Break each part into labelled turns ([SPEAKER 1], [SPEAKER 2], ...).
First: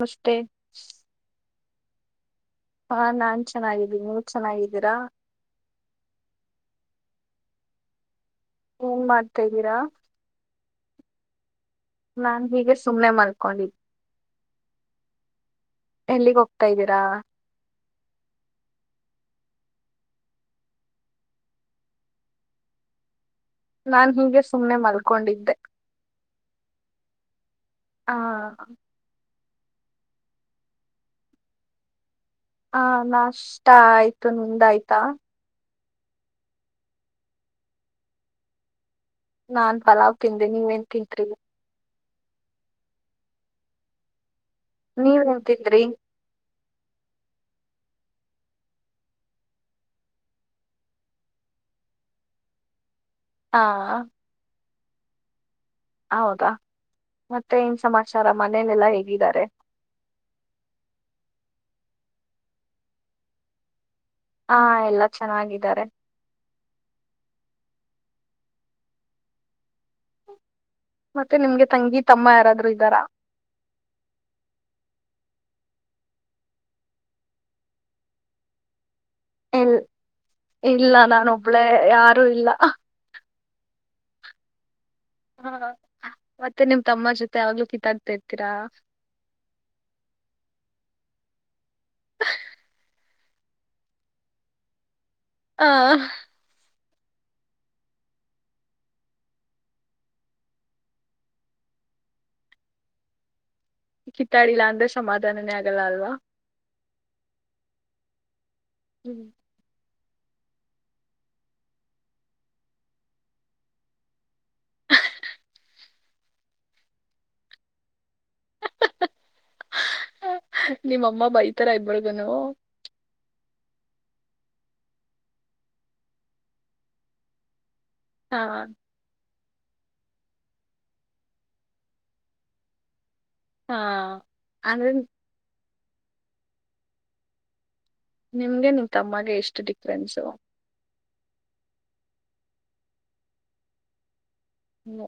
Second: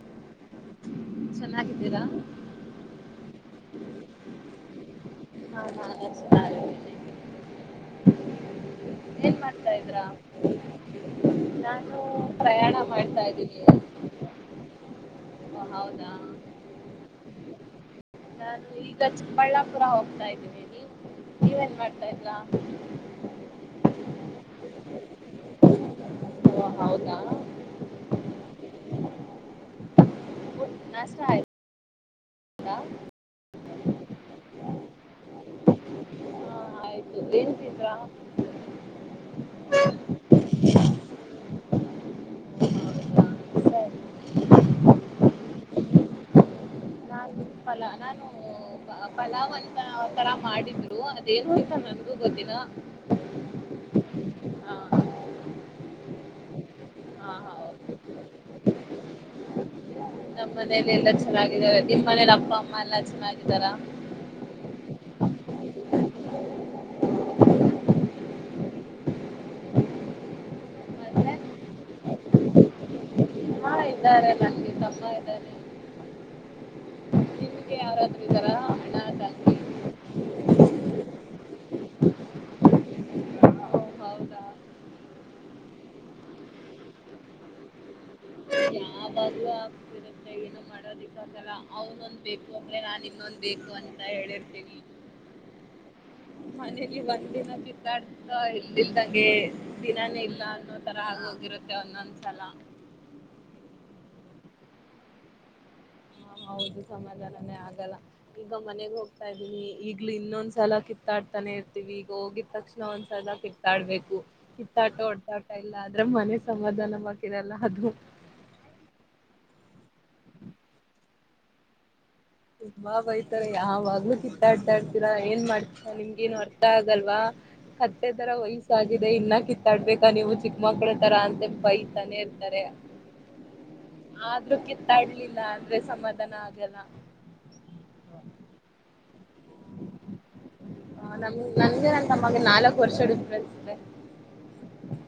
[SPEAKER 1] ನಮಸ್ತೆ
[SPEAKER 2] ಚೆನ್ನಾಗಿದ್ದೀರಾ
[SPEAKER 1] ಹಾ ನಾನ್ ಚೆನ್ನಾಗಿದ್ದೀನಿ ನೀವು ಚೆನ್ನಾಗಿದ್ದೀರಾ
[SPEAKER 2] ಹ್ಮ್ಮ್.. ಏನ್
[SPEAKER 1] ಮಾಡ್ತಾ ಇದ್ದೀರಾ
[SPEAKER 2] ಮಾಡ್ತಾ್ರ ನಾ
[SPEAKER 1] ನಾನ್ ಹೀಗೆ ಸುಮ್ಮನೆ ಮಲ್ಕೊಂಡಿದ್ದ
[SPEAKER 2] ಓ ಹೌದಾ?
[SPEAKER 1] ಎಲ್ಲಿಗೆ ಹೋಗ್ತಾ ಇದ್ದೀರಾ
[SPEAKER 2] ನಾನು ಈಗ ಚಿಕ್ಕಬಳ್ಳಾಪುರ ಹೋಗ್ತಾ ಇದ್ದೀನಿಿ ನೀವೇನ್ ಮಾಡ್ತಾ ಇದ್ರಾ
[SPEAKER 1] ನಾನ್ ಹೀಗೆ ಸುಮ್ನೆ ಮಲ್ಕೊಂಡಿದ್ದೆ
[SPEAKER 2] ಓ ಹೌದಾ
[SPEAKER 1] ಹಾ
[SPEAKER 2] ನಷ್ಟ
[SPEAKER 1] ಹಾ ನಾಶ್ ಆ ಆಯ್ತು ನಿಮ್ಧ್ ಆಯ್ತಾ
[SPEAKER 2] ರಾ
[SPEAKER 1] ನಾನ್ ಫಲಾವ್ ತಿಂಧ ನೀವ ಏನ್ ತಿಂತ್ರೀ
[SPEAKER 2] ಹೌದಾ? ಸರಿ
[SPEAKER 1] ನೀವ ಎಂತಿದ್ರಿ
[SPEAKER 2] ಪಲಾವ್ ನಾನು ಪಲಾವ್ ಅಂತ ತರ ಮಾಡಿದ್ರು ಅದೇನು ಆ ಅಂತ ನನ್ಗೂ ಗೊತ್ತಿಲ್ಲ
[SPEAKER 1] ಹಾ
[SPEAKER 2] ಹಾ
[SPEAKER 1] ಹೌದಾ
[SPEAKER 2] ಹಾ
[SPEAKER 1] ಮತ್ತೆ ಇನ್
[SPEAKER 2] ಹೌದು
[SPEAKER 1] ಸಮಾಚಾರ ಮನೇಲೆಲ್ಲಾ ಹೇಗಿದ್ದಾರೆ
[SPEAKER 2] ನಮ್ಮ ಮನೇಲಿ ಎಲ್ಲ ಚೆನ್ನಾಗಿದ್ದಾರೆ ನಿಮ್ ಮನೇಲಿ ಅಪ್ಪ ಅಮ್ಮ ಎಲ್ಲಾ ಚೆನ್ನಾಗಿದ್ದಾರ
[SPEAKER 1] ಹಾ ಎಲ್ಲ ಚೆನ್ನಾಗಿದ್ದಾರೆ ಮತ್ತೆ ನಿಮ್ಗೆ ತಂಗಿ ತಮ್ಮ ಯಾರಾದ್ರೂ ಇದ್ದಾರಾ
[SPEAKER 2] ಹಾ ಇದ್ದಾರೆ ನಂಗೆ ತಮ್ಮ ಇದ್ದಾರೆ ನಿಮ್ಗೆ ಯಾರಾದ್ರೂ ಇದ್ದಾರಾ ಅಣ್ಣ ತಂಗಿ
[SPEAKER 1] ಇಲ್ ಇಲ್ಲ ನಾನ ಒಬ್ಳೇ ಯಾರು ಇಲ್ಲ
[SPEAKER 2] ಓ, ಹೌದಾ
[SPEAKER 1] ಹಾ ಮತ್ತೆ ನಿಮ್ ತಮ್ಮ ಜೊತೆ ಯಾವಾಗ್ಲು ಕಿತಾಡ್ತಾ ಇರ್ತೀರಾ
[SPEAKER 2] ಬಲ್ಲ ಅವನೊಂದ್ ಬೇಕು ಆಂಧ್ರೆ ನಾನ್ ಇನ್ನೊಂದ್ ಬೇಕು ಅಂತ ಹೇಳಿರ್ತೀನಿ
[SPEAKER 1] ಹ
[SPEAKER 2] ಮನಲಿ ಒಂದ್ ದಿನ ಕಿತಾಡ್ತಾ ಇಲ್ದಲ್ದಂಗೆ ದಿನಾನೇ ಇಲ್ಲ ಅನ್ನೋ ತರ ಅಗೋಗಿರುತೆ ಒಂದೊಂದ್ಸಲ
[SPEAKER 1] ಕಿಥಾಡಿಲ್ಲಾ ಅಂದ್ರೆ ಸಮಾಧಾನೇ ಆಗ ಲ್ಲ ಅಲ್ವಾ
[SPEAKER 2] ಸಮಾಧಾನಾನೇ ಆಗಲ್ಲ ಈಗ ಮನೆಗೆ ಹೋಗ್ತಾ
[SPEAKER 1] ಹ್ಮ್.
[SPEAKER 2] ಇದೀನಿ ಈಗ್ಲು ಇನ್ನೊಂದ್ಸಲ ಕಿತ್ತಾಡ್ತಾನೆ ಇರ್ತಿವಿ ಈಗ ಹೋಗಿದ ತಕ್ಷಣ ಒಂದ್ಸಲ ಕಿತ್ತಾಡ್ಬೇಕು ಕಿತ್ತಾಟ ಹೊಡೆತಾಟ ಇಲ್ಲ ಆದ್ರೆ ಮನೆ ಸಮಾಧಾನ ವಗಿರಲ್ಲಾ ಅದು
[SPEAKER 1] ನಿಮ್ಮಮ್ಮ ಬೈತರ ಇಬರ್ಗನು
[SPEAKER 2] ತುಂಬಾ ಬೈತಾರೆ ಯಾವಾಗ್ಲು ಕಿತ್ತಾಡ್ತಾಡ್ತೀರಾ ಏನ್ ಮಾಡ್ತಿರಾ ನಿಮ್ಗ ಏನು ಅರ್ಥ ಆಗಲ್ವಾ ಕತ್ತೆ ತರ
[SPEAKER 1] ಹಾ
[SPEAKER 2] ವಯಸ್ಸಾಗಿದೆ ಇನ್ನ ಕಿತ್ತ ತಡ್ಬೇಕ ನೀವು ಚಿಕ್ಕ ಮಕ್ಳ ತರ ಅಂತ ಬೈತಾನೆ ಇರ್ತಾರೆ
[SPEAKER 1] ಹಾ
[SPEAKER 2] ಆದ್ರೂ
[SPEAKER 1] ಅಂದ್ರೆ
[SPEAKER 2] ಕಿತ್ತಾಡ್ಲಿಲ್ಲ ಆದ್ರೆ ಸಮಾಧಾನ ಆಗಲ್ಲ
[SPEAKER 1] ನಿಮ್ಗೆ ನಿ ತಮ್ಮಗೆ ಎಷ್ಟು ಡಿಫ್ರೆನ್ಸು
[SPEAKER 2] ಹ ನಮ ನನ್ಗೆ ನನ್ ತಮ್ಮಗೆ ನಾಲ್ಕು ವರ್ಷ ಡಿಫರೆನ್ಸ್ ಇದೆ
[SPEAKER 1] ಮೂ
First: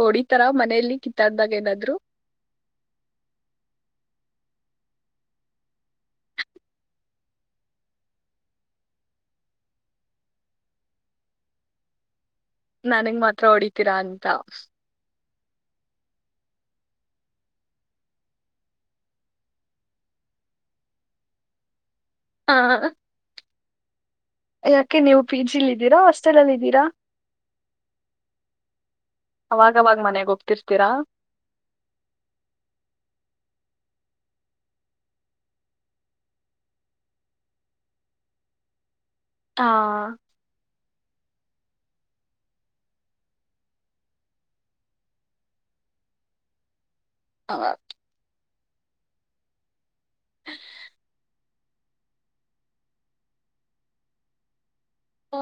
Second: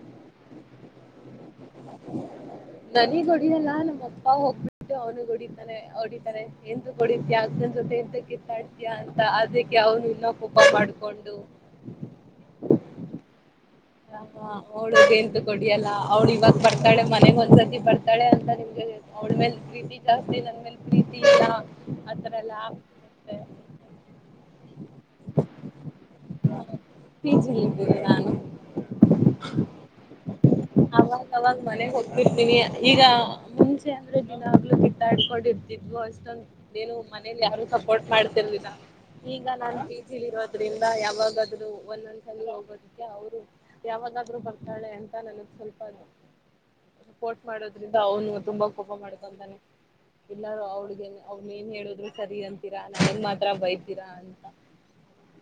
[SPEAKER 1] ಹೊಡಿತರ ಮನೆಯಲ್ಲಿ ಕಿತ್ತಾಡ್ದಾಗ ಏನಾದ್
[SPEAKER 2] ನನೀಗ್ ಹೊಡಿಯಲ್ಲ ನಮ್ಮತ್ತ ಅ ಹೋಗ್ಬಿಟ್ಟು ಅವ್ನುಗೆ ಹೊಡಿತಾನೆ ಹೊಡಿತಾನೆ ಹೆಂಧಕ್ಕೆ ಹೊಡಿಥಿಯಾ ಅಗ್ನ್ ಜೊತೆ ಎಂತ ಕಿತ್ತಾಡ್ತಿಯ ಅಂತ ಅದಕ್ಕೆ ಅವ್ನು ಇನ್ನ ಕೋಪ ಮಾಡ್ಕೊಂಡು
[SPEAKER 1] ನನ್ಗ್ ಮಾತ್ರ ಹೊಡಿ
[SPEAKER 2] ಹ ಅವಳ ಎಂತ ಕೊಡಿಯಲ್ಲ ಅವ್ಳ ಇವಾಗ ಬರ್ತ ರ್ತಳೆ ಮನೆ ಒಂದ್ಸತಿ ಬರ್ತಾಳೆ ಅಂತ ನಿಮ್ಗೆ ಅವಳ್ಮೇಲ್ ಪ್ರೀತಿ ಜಾಸ್ತಿ ಇಂದ್ಮೇಲ್ ಪ್ರೀತಿ ಇಲ್ಲ ಆತ್ರರ
[SPEAKER 1] ಹಾ
[SPEAKER 2] ಎಲ್ಲಾ ಆಗ್ತ ಇತ್ತೆ
[SPEAKER 1] ಯಾಕೆ ನೀವು ಪಿ ಜಿಲ್ ಇದ್ದೀರಾ ಹಾಸ್ಟೆಲ್ಲ್ಲಿ ಇದ್ದೀರಾ ಅವಾಗವಾಗ ಮನೆಗ್ ಹೋಗ್ತಿರ್ತೀರಾ?
[SPEAKER 2] ಅವಾಗಾಗ್ ಮನೆ ಹೋಗ್ತಿರ್ತೀನಿ ಈಗ ಮುಂಚೆ ಅಂದ್ರೆ ನೀನ್ಾಗ್ಲೂ ತಿದ್ದಾಡ್ಕೊಂಡ ಇರ್ತಿದ್ು ಅಷ್ಟೊಂದ ನೀನು ಮನೇಲಿ ಯಾರೂ ಸಪೋರ್ಟ್ ಮಾಡ್ತಿರ್ಲಿಲ್ಲ ಈಗ
[SPEAKER 1] ಹಾ
[SPEAKER 2] ನಾನ್ ಕತಿಿಲಿ ಇರೋದ್ರೆ ಯಾವಾಗಾದ್ೂ ಒಂದೊಂದ್ಸಲ ಹೋಗೋದಕ್ಕೆ ಅವರು ಯಾವಾಗಾದ್ರೂ ಬರ್ತಾಳೆ ಅಂತ ನನಗ್ ಸ್ವಲ್ಪಃ ರಿಪೋರ್ಟ್ ಮಾಡೋದ್ರಿಂದ ಅವನು ತುಂಬಾ ಕೋಪ ಮಾಡ್ಕೊಂತಾನೆ ಎಲ್ಲರೂ ಅವ್ರಗ ಅವ್ನ ಏನ್ ಹೇಳುದ್ರು ಸರಿ ಅಂತೀರಾ ನಾನ್ ಮಾತ್ರ ಬೈತೀರಾ ಅಂತ
[SPEAKER 1] ಹ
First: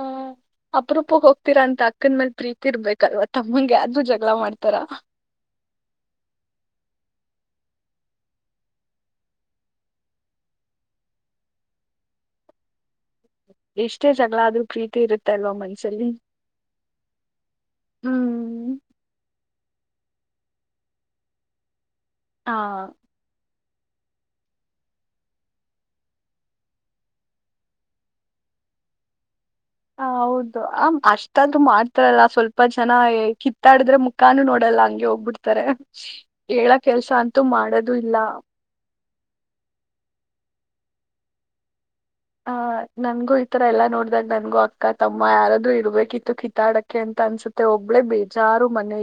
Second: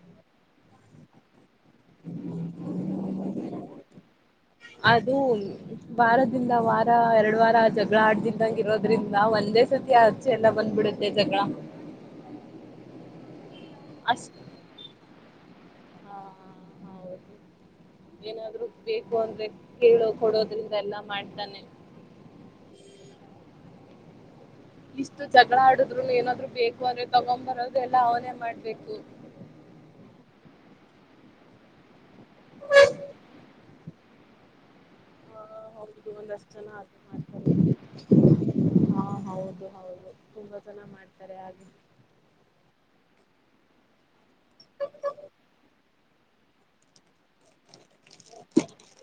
[SPEAKER 1] ಅಪ್ರೂಪ ಹೋಗ್ತೀರಾ ಅಂತ ಅಕ್ಕನ್ ಮೇಲ್ ಪ್ರೀತಿ ಇರ್ಬೇಕಲ್ವ ತಮ್ಮಂಗೆ ಆದಾದೂ ಜಗಳ ಮಾಡ್ತಾರ
[SPEAKER 2] ಅದು ವಾರದಿಂದ ವಾರ ಎರಡ್ ವಾರ ಜಗಳ ಆಡ್್ದಿನದಂಗ ಇರೋದ್ರಿಂದ ಒಂದೇ ಸತಿ ಅಚ್ಚೆ ಎಲ್ಲ ಬಂದ್ಬಿಡುತ್ತೆ ಜಗಳ
[SPEAKER 1] ಎಷ್ಟೇ
[SPEAKER 2] ಅಷ್ಟ
[SPEAKER 1] ಜಗಳಾದ್ರೂ ಪ್ರೀತಿ ಇರುತ್ತೆ ತಲ್ವ ಮಗ ಚಲ್ಲಿಿ
[SPEAKER 2] ಹಾ ಹೌದು ಏನಾದ್ರು ಬೇಕು ಅಂದ್ರೆ ಕೇಳೋ ಕೊಡೋದ್ರಿಂದ ಎಲ್ಲಾ ಮಾಡ್ತಾನೆ
[SPEAKER 1] ಹಾ
[SPEAKER 2] ಇಷ್ಟು ಜಗಳ ಆಡುದ್ರು ಏನಾದ್ರು ಬೇಕು ಅಂದ್ರೆ ತಗೊ್ಂಬರೋದು ಎಲ್ಲ ಅವನೇ ಮಾಡ್ಬೇಕು
[SPEAKER 1] ಹ ಹೌದು ಆ ಅಷ್ಟದು ಹಲ್ಲ ಸ್ವಲ್ಪ ಜನ ಕಿತ್ತಾಡಿದ್ರೆ ಮು ಕಾನು ನೋಡಲ್ಲ ಹಂಗೆ
[SPEAKER 2] ಹ
[SPEAKER 1] ಹೋಗ್ಬಿಡ್ತಾರೆ
[SPEAKER 2] ಹೌದು ಒಂದಷ್ಟು ಜನ
[SPEAKER 1] ಹೇಳ
[SPEAKER 2] ಹಾಗೆ
[SPEAKER 1] ಕೆಲ್ಸ ಅಂತೂ
[SPEAKER 2] ಮಾಡ್ತಾರೆ
[SPEAKER 1] ಮಾಡದು ಇಲ್ಲ
[SPEAKER 2] ಸಲ ಮಾಡ್ತಾರೆ ಹಾಗ
[SPEAKER 1] ಹ ನನ್ಗೂ ಈತರ ಎಲ್ಲಾ ನೋಡ್ದಾಗ ನನ್ಗೂ ಅಕ್ಕ ತಮ್ಮ ಯಾರಾದೂ ಇರ್ಬೇಕಿತ್ತು ಕಿಿತಾಡಕ್ಕೆ ಅಂತ ಅನ್ಸತ್ತೆ ಹೋಗ ಳೆ ಬಚಾರು ಮನೆ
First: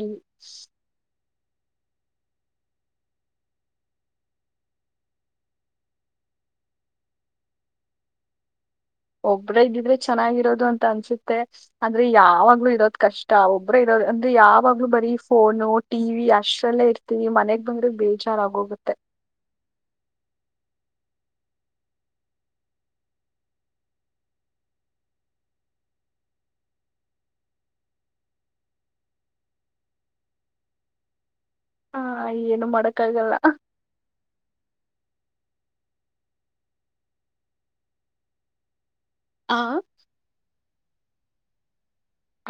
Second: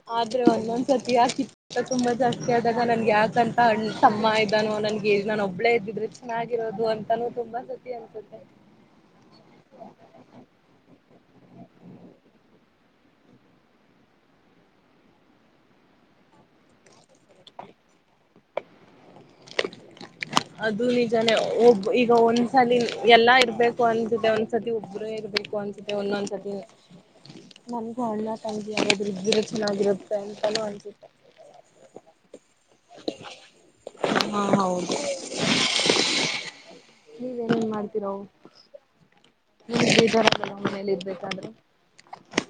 [SPEAKER 2] ಅಂತ ತುಂಬಾ ಜಾಸ್ತಿ ಆದಾಗ ನನ್ಗೆ ಯಾಕಂತ ಹಣ ತಮ್ಮ ಇದ್ದಾನೋ ನನ್ಗೆ ನಾನ ಒಬ್ಬಳೇ ಇದ್ದಿದ್ರೆ ಚೆನ್ನಾಗಿರೋದು ಅಂತಾನೂ ತುಂಬಾ ಸತಿ ಅನ್ಸುತ್ತೆ
[SPEAKER 1] ಒಬ್ಬ್ರ ಇದ್ದಿದ್ರೆ ಚೆನ್ನಾಗಿರೋದು ಅಂತ ಅನ್ಸುತ್ತೆ ಅಂದ್ರೆ ಯಾವಾಗ್ಲೂ ಇರೋದ್ ಕಷ್ಟ ಒಬ್ಬ್ರ ಇರೋದ ಅಂದ್ರೆ ಯಾವಾಗ್ಲೂ ಬರೀ ಫೋನು ಟಿವ ವಿ ಅಷ್ಟ್ರಲ್ಲೇ ಇರ್ತೀವಿ ಮನೆಗ್ ಬಂದ್ರ ಬೇಜಾರಾಗೋಗುತ್ತೆ
[SPEAKER 2] ಅದು ನಿಜಾನೇ ಒಬ ಈಗ ಒಂದ್ಸಲ ಎಲ್ಲಾ ಇರ್ಬೇಕು ಅನ್ಸುತ್ತೆ ಒಂದ್ಸತಿ ಒಬರ ಇರ್ಬೇಕು ಅನ್ಸುತ್ತೆ ಒಂದೊಂದ್ಸತಿ ನನ್ಗ ಅಣ್ಣ ತಂಗಿ ನಾದ್ರು ಇದರ ಚೆನ್ನಾಗಿರುತ್ತೆ ಅಂತಾನೂ ಅನ್ಸುತ್ತೆ
[SPEAKER 1] ಹಾ ಏನು ಮಾಡಕ್ಕಾಗಲ್ಲ
[SPEAKER 2] ಹಾ ಹೌದು ನೀವೇನೇನ್ ಮಾಡ್ತೀರೋ
[SPEAKER 1] ಆ
[SPEAKER 2] ಹ್ಮ ಬರಲ್ಲ ಮನೇಲಿ ಪಂದ್ರ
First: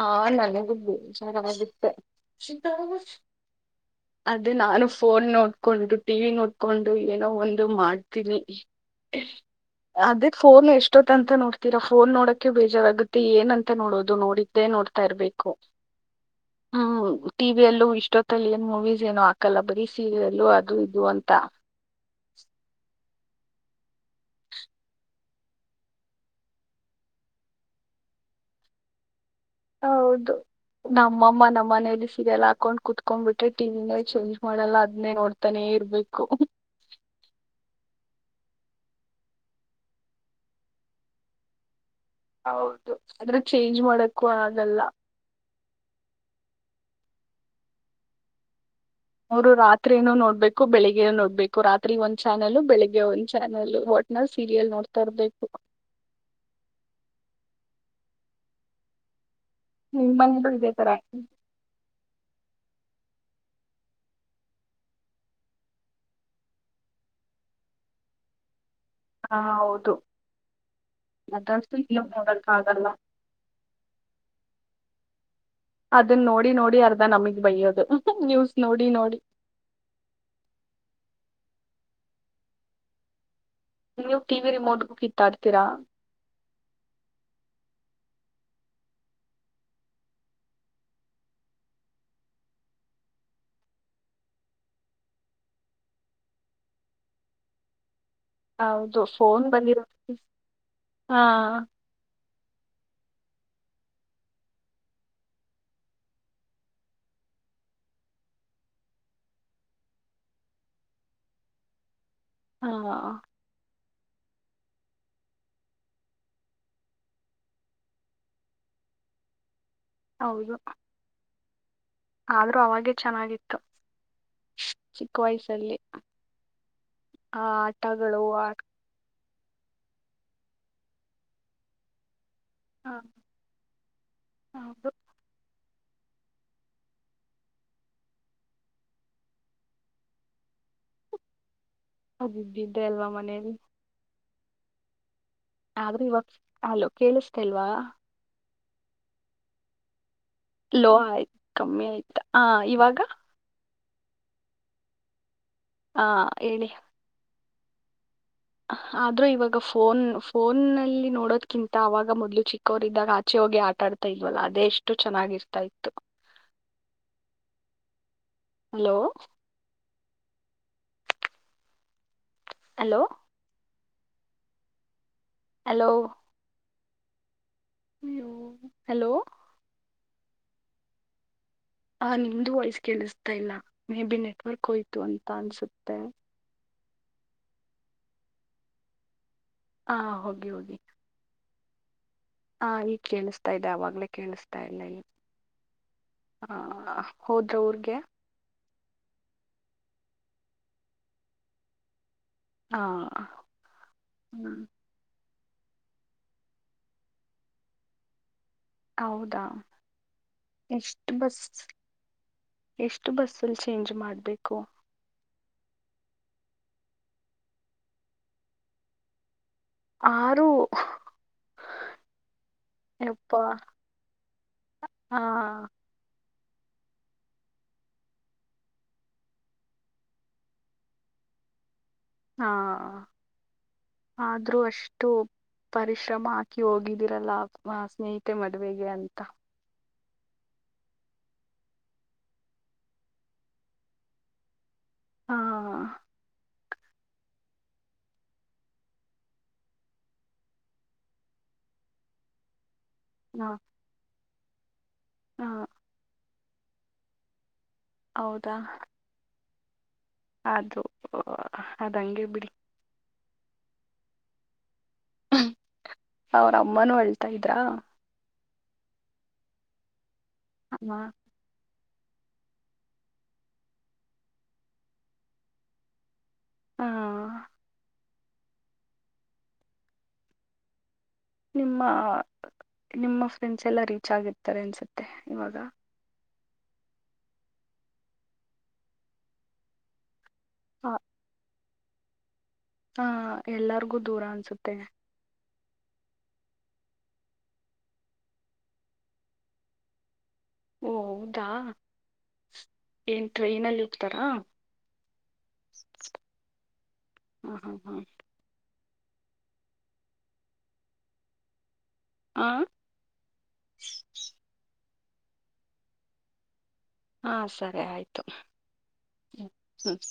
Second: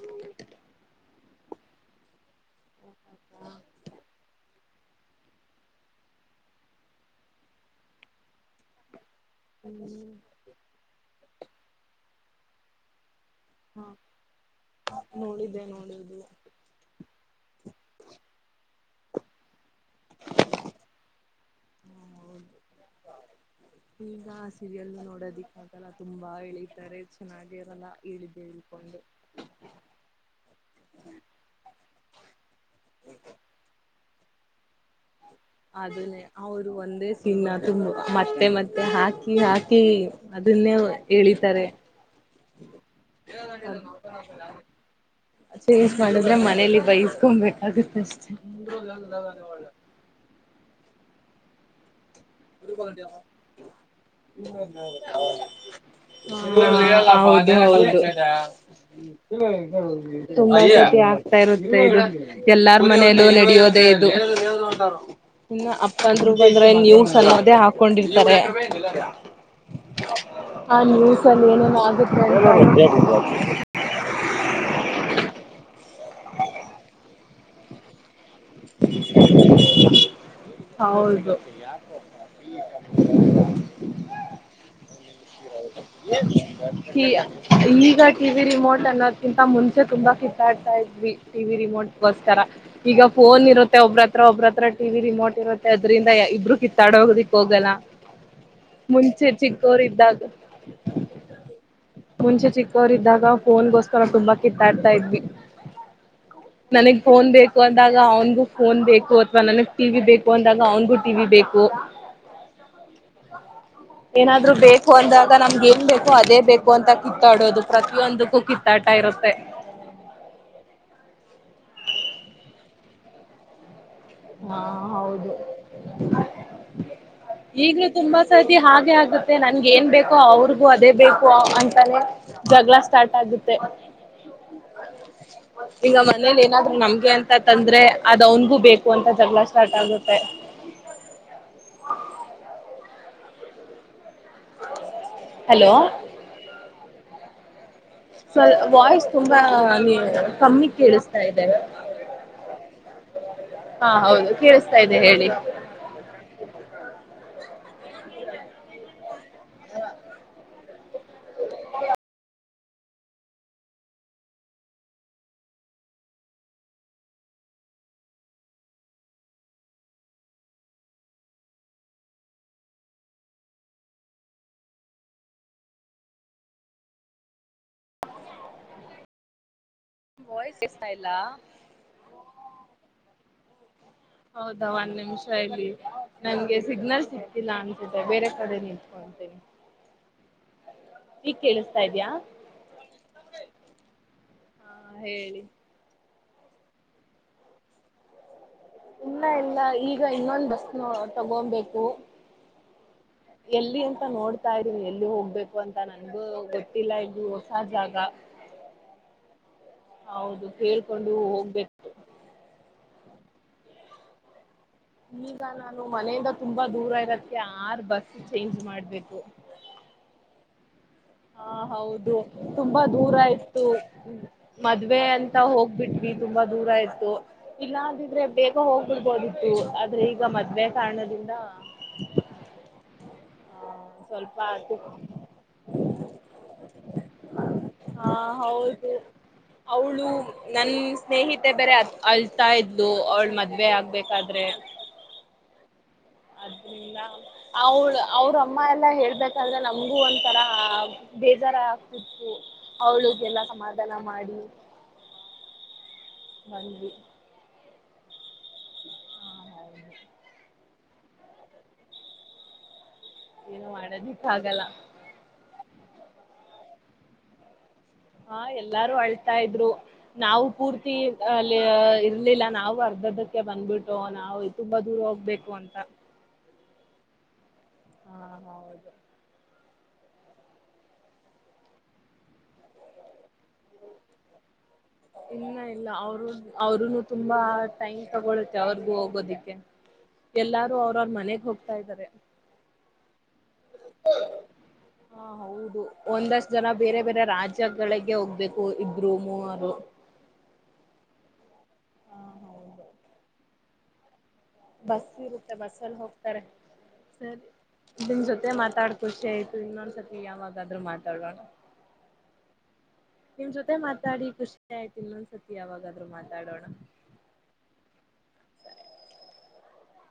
[SPEAKER 1] ಹಾ ನನಗೂ ಬೇ ಚನ್ನಾಗುತ್ತೆ ಅದ ನಾನು ಫೋನ್ ನೋಡ್ಕೊಂಡು ಟಿವ ವಿ ನೋಡ್ಕೊಂಡು ಏನೋ ಒಂದು ಮಾಡ್ತೀನಿ
[SPEAKER 2] ಹ್ಮ್
[SPEAKER 1] ಅದೇ ಫೋನ್ ಎಷ್ಟ ಹೊತ್ ಅಂತ ನೋಡ್ತೀರಾ ಫೋನ್ ನೋಡಕೆ ಬೇಜಾರಾಗುತ್ತೆ ಏನಂತ
[SPEAKER 2] ಹಾ
[SPEAKER 1] ನೋಡೋದು ನೋಡಿ ನೋಡ್ತಾ ಇಬೇಕ
[SPEAKER 2] ನೋಡಿದ್ದೆ ನೋಡುದು
[SPEAKER 1] ಹ್ಮ ಟಲ್ಲೂ ಇ ೀಸ್ಏನನು ಹಾಕಲ್ಲ ಬೀಸ ಎಲ್ಲೂ ಅದು ಇದು ಅಂತ ತಾ
[SPEAKER 2] ಹೌದು ಈಗ ಆ ಸೀರಿಯಲ್ ನೋಡೋದಿಕ್ಕಾಗಲ್ಲ ತುಂಬಾ ಎಳಿತಾರೆ ಚೆನ್ನಾಗಿರಲ್ಲ ಇಳ್ದು ಇಳ್ಕೊಂಡು
[SPEAKER 1] ಹೌದು ನಮ್ಮಮ್ಮ ನಮ್ಮ ಮನೇಲಿ ಸೀರಿಯಲ್ ಒಲ್ಲ
[SPEAKER 2] ಅದನ್ನೇ ಅವ್ರು ಒಂದೇ ಸೀನ್ ತುಂಬ ಮತ್ತೆ ಮತ್ತೆ ಮತ್ತೆ ಹಾಕಿ ಹಾಕಿ ಅದನ್ನೇ ಎಿತಾರೆ
[SPEAKER 1] ಹೌದು ಆದ್ರೆ ಚೇಂಜ್ ಮಾಡಕ್ಕೂ ಆಗಲ್ಲ
[SPEAKER 2] ಚೇಂಜ್ ಮಾಡಿದ್ರೆ ಮನೇಲಿ ಬೈಸ್ಕೊಬೇಕಾಗುತ್ತೆ ಅಷ್ಟೆ
[SPEAKER 1] ಅವರು ರಾತ್ರಿ ಏನ ನೋಡ್ಬೇಕು ಬೆಳಿಗ್ಗೆ ನೋಡ್ಬೇಕು ರಾತ್ರಿ ಒಂದು
[SPEAKER 2] ಹ್ಮ್
[SPEAKER 1] ಸೀರಿಯಲ್
[SPEAKER 2] ಹಾ
[SPEAKER 1] ನೋಡ್ತಾ ಇರ್ಬೇಕು ನಿಮ್ಮನೇಲೂ ಇದೇ ತರ
[SPEAKER 2] ತುಂಬಾತಿ ಆಗ್ತಾ ಇರುತ್ತೆ ಇದು ಎಲ್ಲ ಮನ ನಡದ ಇ ಇ ಅಪ್ಪ ಅಂದರು ಬಂದ್ರೆ ನೀ ಚಲದೇ ಹಾಕೊಂಡಿರ್ತಾರೆ
[SPEAKER 1] ಹಾ ಹೌದು
[SPEAKER 2] ಆ ನ್ಯೂಸ್ಲ್ಲಿ
[SPEAKER 1] ಅದಂತೂ
[SPEAKER 2] ಏನೇನು
[SPEAKER 1] ಇಲ್ಲೂ ನೋಡಕ್
[SPEAKER 2] ಆಗುತ್ತೆ
[SPEAKER 1] ಆಗಲ್ಲ ಅದನ್ನ ನೋಡಿ ನೋಡಿ ಅರ್ಧ ನಮಗ್ ಬಯ್ಯೋದು ನೋಡಿ ನೋಡಿ
[SPEAKER 2] ಹೌದು
[SPEAKER 1] ನೀವು ಟಿವಿ ರಿಮೋಟ್ಗೂ ಕಿತ್ತಾಡ್ತೀರಾ
[SPEAKER 2] ಯ ಈಗ ಟಿವಿ ರಿಮೋಟ್ ಅನ್ನೋದ್ಕಿಂತ ಮುಂಚೆ ತುಂಬಾ ಕಿತ್ತಾಡ್ತಾ ಇದ್ವಿ ಟಿವಿ ರಿಮೋಟ್ಗೋಸ್ಕರ ಈಗ ಫೋನ್ ಇರುತ್ತೆ ಒಬ್ಬ್ರ ಹತ್ರ ಒಬ್ಬ್ರತ್ರ ಟಿ ರಿಮೋಟ್ ರುತ್ತೆ ಅದ್ರಿಂದ ಇಬ್ಬರು ಕಿತ್ತಾಡ ಹೋಗದಿಕ್ ಹೋಗಲ್ಲ
[SPEAKER 1] ಹೌದು
[SPEAKER 2] ಮುಂಚೆ
[SPEAKER 1] ಫೋನ್
[SPEAKER 2] ಚಿಕ್ಕೋರ್
[SPEAKER 1] ಬಂದಿರತ್ತೆ
[SPEAKER 2] ಇದ್ದಾಗ
[SPEAKER 1] ಹಾ
[SPEAKER 2] ಮುಂಚೆ ಚಿಕ್ಕವರ ಇದಾಗ ಫೋನ್ಗೋಸ್ಕರ ನಾವು ತುಂಬಾ ಕಿತ್ತಾಡ್ತಾ ಇದ್ವಿ ನನಗ್ ಫೋನ್ ಬೇಕು ಅಂದಾಗ ಅವನ್ಗೂ ಫೋನ್ ಬೇಕು ಅಥವಾ ನನಗ್ ಟಿವಿ ಬೇಕು ಅಂದಾಗ ಅವ್ನ್ಗು ಟಿವಿ ಬೇಕು
[SPEAKER 1] ಹಾ
[SPEAKER 2] ಏನಾದ್ರು ಬೇಕು ಅಂದಾಗ ನಮ್ಗೆಗ್ ಏನ್ ಬೇಕೋ ಅದೇ ಬೇಕು ಅಂತ ಕಿತ್ತಾಡೋದು ಪ್ರತಿಯೊಂದಕ್ಕೂ ಕಿತ್ತಾಟ ಇರುತ್ತೆ
[SPEAKER 1] ಹೌದು ಆದ್ರೂ ಅವಾಗೆ ಚೆನ್ನಾಗಿತ್ತು
[SPEAKER 2] ಹಾ
[SPEAKER 1] ಚಿಕ್ಕ
[SPEAKER 2] ಹೌದು
[SPEAKER 1] ವಯಸ್ಸಲ್ಲಿ ಆ
[SPEAKER 2] ಈಗ್ಲೂ ತುಂಬಾ
[SPEAKER 1] ಆಟಗಳು ಆ
[SPEAKER 2] ಸತಿ ಹಾಗೆ ಆಗ ಮತ್ತೆ ನನ್ಗ ಏನ್ ಬೇಕೋ ಅವ್ರಿಗೂ ಅದೇ ಬೇಕು ಅಂತಾನೆ ಜಗಳ
[SPEAKER 1] ಹಾ,
[SPEAKER 2] ಸ್ಟಾರ್ಟ್ ಆಗುತ್ತೆ
[SPEAKER 1] ಹೌದು
[SPEAKER 2] ಈಗ ಮನೇಲಿ ಏನಾದ್ರು ನಮ್ಗೆ ಅಂತ ತಂದ್ರೆ ಅದ್ ಅವನ್ಗೂ ಬೇಕು ಕಂತ ಜಗ್ಲ ಸ್ಟಾರ್ಟ ಆಗತ
[SPEAKER 1] ಅದ್ದಿದ್ದೆ ಅಲ್ವಾ ಮನೇಲಿ
[SPEAKER 2] ಹಲೋ
[SPEAKER 1] ಆದ್ರೆ ಇವಾಗ ಆಲೋ ಕೇಳಿಸತೇ ಅಲ್ವಾ
[SPEAKER 2] ಸ ವಾಯ್ಸ್ ತುಂಬಾ ನೀ ಕಮ್ಮಿ
[SPEAKER 1] ಲೋ
[SPEAKER 2] ಕೇಳಿಸ್ತಾ
[SPEAKER 1] ಆಯ್ತು
[SPEAKER 2] ಇದೆ
[SPEAKER 1] ಕಮ್ಮಿ ಆಯ್ತಾ ಹ ಇವಾಗ
[SPEAKER 2] ಹಾ ಹೌದು ಕೇಳಿಸ್ತಾ ಇ್ದ ಹೇಳಿ
[SPEAKER 1] ಹಾ ಹೇಳಿ
[SPEAKER 2] [unintelligible]
[SPEAKER 1] ಆದ್ರೂ ಇವಾಗ ಫೋನ್ ಫೋನ್ಲ್ಲಿ ನೋಡೋದ್ಕಿಂತ ಅವಾಗ ಮೊದ್ಲು ಚಿಕ್ಕವರಿದ್ದಾಗ ಆಚೆ ಹೋಗಿ ಆಟಾಡ್ತಾ ಇಲ್ವಲ್ಲ ಅದೇ ಎಷ್ಟು ಚೆನ್ನಾಗಿರ್ತಾ ಇತ್ತು ಹಲೋ ಹಲೋ ಹಲೋ ಹ್ಮ ಹಲೋ
[SPEAKER 2] ನಿಮ ವಾಯ್ಸ್ ಎಷ್ಟ ಇಲ್ಲ
[SPEAKER 1] ಆ ನಿಮ್ದು ವಯಸ್ ಕೇಳಿಸ್ತಾ ಇಲ್ಲ ಮೇ ಬಿ
[SPEAKER 2] ಹೌದಾ
[SPEAKER 1] ನೆಟ್ವರ್ಕ್ ಹೋಯ್ತು ಅಂತ ಅನ್ಸುತ್ತೆ
[SPEAKER 2] ಸಿಗ್ನಲ್ಸ್ ಹೇತಿಲ್ಲ ಅನ್ಸಿದೆ ಬೇರೆ ಕಡೆ ನಿಂತ್ಕೊಂತೀನಿ
[SPEAKER 1] ಹಾ ಹೋಗಿ ಹೋಗಿ
[SPEAKER 2] ಈಗ ಕೇಳಿಸ್ತಾ ಇದ್ಯಾಾ
[SPEAKER 1] ಹಾ ಈಗ್ ಕೇಳಿಸ್ತಾ ಇದೆ ಅವವಾಗ್ಲೇ ಕೇಳಿಸ್ತ
[SPEAKER 2] ಹಾ ಹೇಳಿ
[SPEAKER 1] ಹ ಹೋದ್ರ ಊರ್ಗೆ
[SPEAKER 2] ಇಲ್ಲ ಇಲ್ಲ ಈಗ ಇನ್ನೊಂದು ಬಸ್ನ ತಗೋಬೇಕು
[SPEAKER 1] ಆ
[SPEAKER 2] ಎಲ್ಲಿ ಅಂತ ನೋಡ್ತಾ
[SPEAKER 1] ಹ್ಮ್
[SPEAKER 2] ಇದೀವಿ ಎಲ್ಲಿ ಹೋಗ್ಬೇಕು ಅಂತ ನನ್ಗು ಗೊತ್ತಿಲ್ಲ ಇದು ಹೊಸ ಜಾಗ
[SPEAKER 1] ಹೌದಾ
[SPEAKER 2] ಹೌದು ಕೇಳ್ಕೊಂಡು
[SPEAKER 1] ಎಷ್ಟ ಬಸ್
[SPEAKER 2] ಹೋಗ್ಬೇಕು
[SPEAKER 1] ಎಷ್ಟು ಬಸ್ಸಲ್ಲಿ ಚೇಂಜ್ ಮಾಡ್ಬೇಕು
[SPEAKER 2] ಈಗ ನಾನು ಮನೆಯಿಂದ ತುಂಬಾ ದೂರ ಇರೋದಕ್ಕೆ ಆರ್ ಬಸ್ ಚೇಂಜ್ ಮಾಡ್ಬೇಕು
[SPEAKER 1] ಆರು
[SPEAKER 2] ಹಾ ಹೌದು ತುಂಬಾ ದೂರ
[SPEAKER 1] ಯಪ್ಪಾ
[SPEAKER 2] ಇ್ತು ಮದ್ವೆ
[SPEAKER 1] ಹಾ
[SPEAKER 2] ಅಂತ ಹೋಗ್ಬಿಟ್ವಿ ತುಂಬಾ ದೂರ ಇತತ್ತು ಇಲ್ಲಾ ಅಂದಿದ್ರೆ ಬೇಗ ಹೋಗ್ಬಿಡ್ಬೋದಿತ್ತು ಆದ್ರೆ ಈಗ ಮದ್ುವೆ ಕಾರಣದಿಂದ
[SPEAKER 1] ಹಾ
[SPEAKER 2] ಸ್ವಲ್ಪ
[SPEAKER 1] ಆದ್ರೂ
[SPEAKER 2] ಅದು
[SPEAKER 1] ಅಷ್ಟು ಪರಿಶ್ರಮ ಹಾಕಿ ಹೋಗಿದ್ದಿರಲ್ಲ
[SPEAKER 2] ಹಾ
[SPEAKER 1] ಸ್ನೇಹಿತೆ ಮದುವೆಗೆ
[SPEAKER 2] ಹೌದು.
[SPEAKER 1] ಅಂತ
[SPEAKER 2] ನನ್ ಸ್ನೇಹಿತೆ ಬೇರೆ ಅ ಅಲ್ತಾ ಇದ್ಲು ಅವಳ ಮದ್ವೆ ಆಗ್ಬೇಕಾದ್ರೆ
[SPEAKER 1] ಹಾ
[SPEAKER 2] ಆದ್ರಿಂದ ಅವ ಅವ್ರ ಅಮ್ಮ ಎಲ್ಲಾ ಹೇಳ್ಬೇಕಂದ್ರೆ ನಮ್ಗೂ ಒಂಥರಾ ಬೇಜಾರ ಆಗ್ತಿತ್ತು ಅವಳಗೆಲ್ಲ
[SPEAKER 1] ಹಾ
[SPEAKER 2] ಸಮಾಧಾನ ಮಾಡಿ
[SPEAKER 1] ಹಾ
[SPEAKER 2] ಒ
[SPEAKER 1] ಹೌದಾ
[SPEAKER 2] ಹೌದು
[SPEAKER 1] ಅದು ಅದ ಹಂಗೆ ಬಿಡಿ
[SPEAKER 2] ಏನು ಮಾಡೋದಿಟ್ಟ ಆಗಲ್ಲ
[SPEAKER 1] ಅವ್ರ ಅಮ್ಮನೂ ಹಳ್ತಾ ಇದ್ರಾ
[SPEAKER 2] ಹಾ ಎಲ್ಲಾರು ಅಳ್ತಾ ಇದ್ರು ನಾವು ಪೂರ್ತಿ
[SPEAKER 1] ಹಾ
[SPEAKER 2] ಅಲ್ಲಿ ಬರ್ಲಿಲ್ಲ ನಾವು ಅರ್ಧದಧಕ್ಕೆ ಬಂದ್ಬಿಟ್ಟು ನಾವು ತುಂಬಾ ದೂರ ಹೋಗ್ಬೇಕು ಅಂತ
[SPEAKER 1] ಹಾ
[SPEAKER 2] ಹಾ ಹೌದು
[SPEAKER 1] ನಿಮ್ಮ ನಿಮ್ಮ ಫ್ರೆಂಡ್ಸ್ ಎಲ್ಲ ರೀಚ್ ಆಗಿರ್ತಾರೆ ಅನ್ಸುತ್ತೆ ಇವಾಗ
[SPEAKER 2] ಅವರುನು ತುಂಬಾ ಟೈಮ್ ತಗೊೊಳ್ಳುತ್ತೆ ಅವ್ರಿಗೂ ಹೋಗೋದಿಕ್ಕೆ ಎಲ್ಲಾರು ಅವ್ರ ಅವ್ರ ಮನೆಗೆ ಹೋಗತಾರೆ ಹತಾ ಇದ್ದಾರೆ
[SPEAKER 1] ಹಾ ಎಲ್ಲರಿಗೂ ದೂರ ಅನ್ಸುತ್ತೆ
[SPEAKER 2] ಹಾ ಹೌದು ಒಂದಷ್ಟ ಜನ ಬೇರೆ ಬೇರೆ ರಾಜ್ಯಗಳಿಗೆ ಹೋಗ್ಬೇಕು ಇಬ್ರು ಮೂರು
[SPEAKER 1] ಓ ಹೌದಾ
[SPEAKER 2] ಹೌದು
[SPEAKER 1] ಏನ್ ಟ್ರೈನಲ್ಲಿ ಹೋಗ್ತಾರಾ
[SPEAKER 2] ಬಸ್ ಇರುತ್ತೆ ಬಸ್ಸಲ್ಲಿ ಹೋಗ್ತಾರೆ ಸರಿ
[SPEAKER 1] ಹಾ ಹಾ ಹಾ
[SPEAKER 2] ನಿನ್ ಜೊತೆ ಮಾತಾಡ್ತ ಖುಷಿ ಆಯ್ತು ಇನ್ನೊಂದ್ಸತಿ ಯಾವಾಗಾದ್ರೂ ಮಾತಾಡೋಣ
[SPEAKER 1] ಹ
[SPEAKER 2] ನಿಮ್ ಜೊತೆ ಮಾತಾಡಿ ಖುಷಿ ಆಯ್ತು ಇನ್ನೊಂದ್ಸತಿ ಯಾವಾಗಾದ್ರೂ ಮಾತಾಡೋಣ
[SPEAKER 1] ಹಾ ಸರಿ ಆಯ್ತು ಹ್ಮ್